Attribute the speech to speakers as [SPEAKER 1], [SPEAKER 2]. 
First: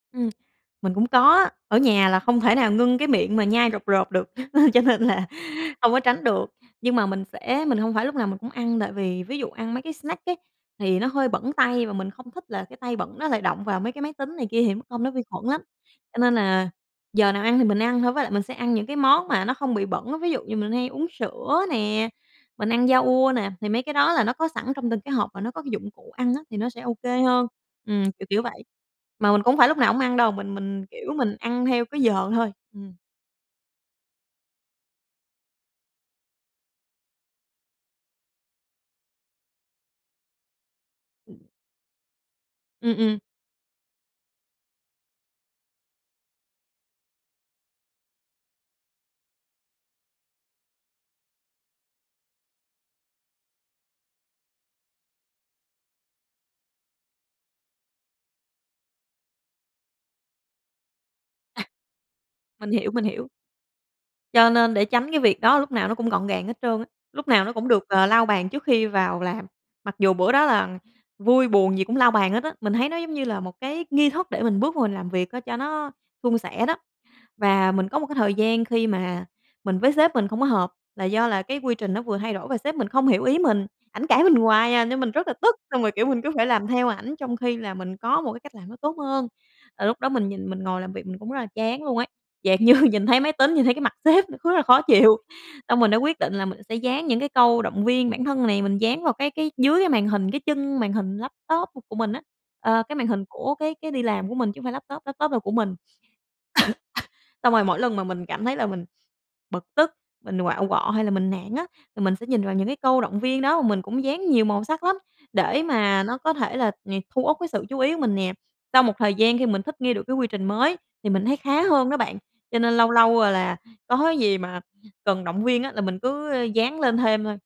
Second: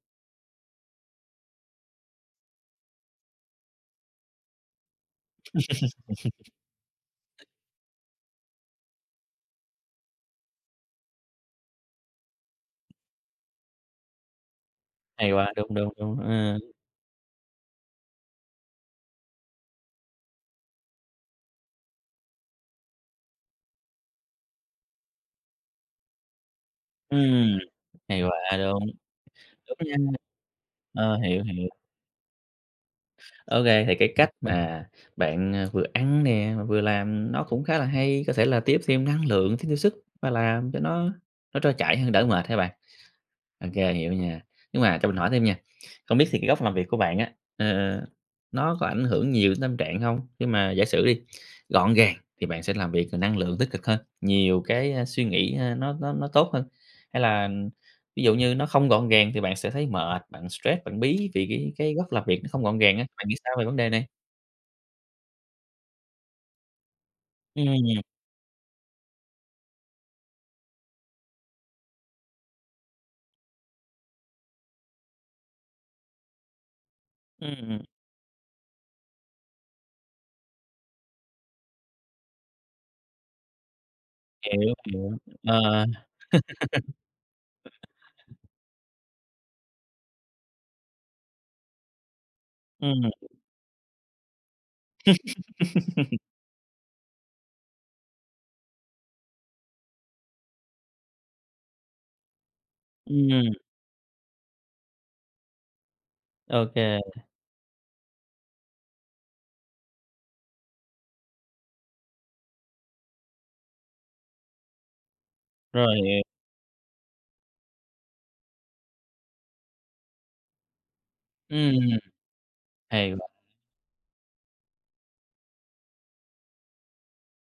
[SPEAKER 1] Ừm, mình cũng có á. Ở nhà là không thể nào ngưng cái miệng mà nhai rộp rộp được, cho nên là không có tránh được. Nhưng mà mình sẽ mình hông phải lúc nào mình cũng ăn, tại vì ví dụ ăn mấy cái snack ấy, thì nó hơi bẩn tay và mình không thích là cái tay bẩn nó lại động vào mấy cái máy tính này kia thì mắc công nó vi
[SPEAKER 2] Hay
[SPEAKER 1] khuẩn
[SPEAKER 2] quá!
[SPEAKER 1] lắm.
[SPEAKER 2] Đúng, đúng, đúng,
[SPEAKER 1] Cho nên
[SPEAKER 2] ờ.
[SPEAKER 1] là giờ nào ăn thì mình ăn thôi, với lại mình sẽ ăn những cái món mà nó không bị bẩn á, ví dụ như mình hay uống sữa nè, mình ăn yoghurt nè, thì mấy cái đó là nó có sẵn trong từng cái hộp và nó có cái dụng cụ ăn á thì nó sẽ OK hơn,
[SPEAKER 2] Ừm,
[SPEAKER 1] ừm,
[SPEAKER 2] hay
[SPEAKER 1] kiểu kiểu
[SPEAKER 2] quá!
[SPEAKER 1] vậy.
[SPEAKER 2] Đúng.
[SPEAKER 1] Mà mình cũng phải
[SPEAKER 2] Đúng
[SPEAKER 1] lúc nào
[SPEAKER 2] nha.
[SPEAKER 1] cũng ăn đâu, mình mình, kiểu,
[SPEAKER 2] Ờ,
[SPEAKER 1] mình
[SPEAKER 2] hiểu,
[SPEAKER 1] ăn
[SPEAKER 2] hiểu.
[SPEAKER 1] theo cái giờ thôi, ừm.
[SPEAKER 2] OK, thì cái cách mà bạn, ờ, vừa ăn nè mà vừa làm nó cũng khá là hay, có thể là tiếp thêm năng lượng, tiếp thêm sức và làm cho nó
[SPEAKER 1] Ừm.
[SPEAKER 2] nó trôi chảy hơn, đỡ mệt ha bạn.
[SPEAKER 1] Ừm, ừm.
[SPEAKER 2] OK, hiểu nha. Nhưng mà cho mình hỏi thêm nha, không biết thì cái góc làm việc của bạn á, ờ, ờ, nó có ảnh hưởng nhiều đến tâm trạng hông? Nhưng mà giả sử đi, gọn gàng thì bạn sẽ làm việc, ờ, năng lượng tích cực hơn, nhiều cái, ơ, suy nghĩ, ơ, nó nó nó tốt hơn, hay là, ừm, ví dụ như nó không gọn gàng thì bạn sẽ thấy mệt, bạn stress, bạn bí vì
[SPEAKER 1] À.
[SPEAKER 2] cái cái góc làm việc nó không
[SPEAKER 1] Mình
[SPEAKER 2] gọn
[SPEAKER 1] hiểu,
[SPEAKER 2] gàng
[SPEAKER 1] mình
[SPEAKER 2] á, bạn
[SPEAKER 1] hiểu.
[SPEAKER 2] nghĩ sao về vấn đề này?
[SPEAKER 1] Cho nên để tránh cái việc đó lúc nào nó cũng gọn gàng hết trơn á, lúc nào nó cũng được,
[SPEAKER 2] Ừm.
[SPEAKER 1] ờ, lau bàn trước khi vào làm, mặc dù bữa đó là vui buồn gì cũng lau bàn hết á. Mình thấy nó giống như là một cái nghi thức để mình bước vô mình làm việc á cho nó suôn sẻ đó. Và
[SPEAKER 2] Ừm.
[SPEAKER 1] mình có một cái thời gian khi mà mình với sếp mình không có hợp là do là cái quy trình nó vừa thay đổi và sếp mình không hiểu ý mình, ảnh cãi mình hoài
[SPEAKER 2] Hiểu,
[SPEAKER 1] à nên mình
[SPEAKER 2] hiểu,
[SPEAKER 1] rất là tức. Xong
[SPEAKER 2] ờ.
[SPEAKER 1] rồi, kiểu, mình cứ phải làm theo ảnh trong khi là mình có một cái cách làm nó tốt hơn, là lúc đó mình nhìn, mình ngồi làm việc mình cũng rất là chán luôn ấy. Dạng như, nhìn
[SPEAKER 2] Ừm.
[SPEAKER 1] thấy máy tính, nhìn thấy cái mặt sếp, nó cứ là khó chịu, xong mình đã quyết định là mình sẽ dán những cái câu động viên bản thân này, mình dán vào cái cái dưới cái màn hình, cái chân màn hình laptop của của mình á, ờ, cái màn hình
[SPEAKER 2] Ừm.
[SPEAKER 1] của cái cái đi làm của mình chứ hông phải laptop, laptop là của mình.
[SPEAKER 2] OK.
[SPEAKER 1] Xong rồi mỗi lần mà mình cảm thấy là mình bực tức, mình quạu quọ hay là mình nản á là mình sẽ nhìn vào những cái câu động viên đó, mà mình cũng dán nhiều màu sắc lắm để
[SPEAKER 2] Rồi,
[SPEAKER 1] mà nó
[SPEAKER 2] hỉ
[SPEAKER 1] có thể là nh thu uất cái sự chú ý của mình nè. Sau một thời gian khi mình thích nghi được cái quy trình mới thì mình thấy khá
[SPEAKER 2] Ừm,
[SPEAKER 1] hơn đó bạn, cho nên lâu
[SPEAKER 2] hay
[SPEAKER 1] lâu,
[SPEAKER 2] [unintelligible]
[SPEAKER 1] ờ, là có cái gì mà cần động viên á là mình cứ, ơ, dán lên thêm thôi.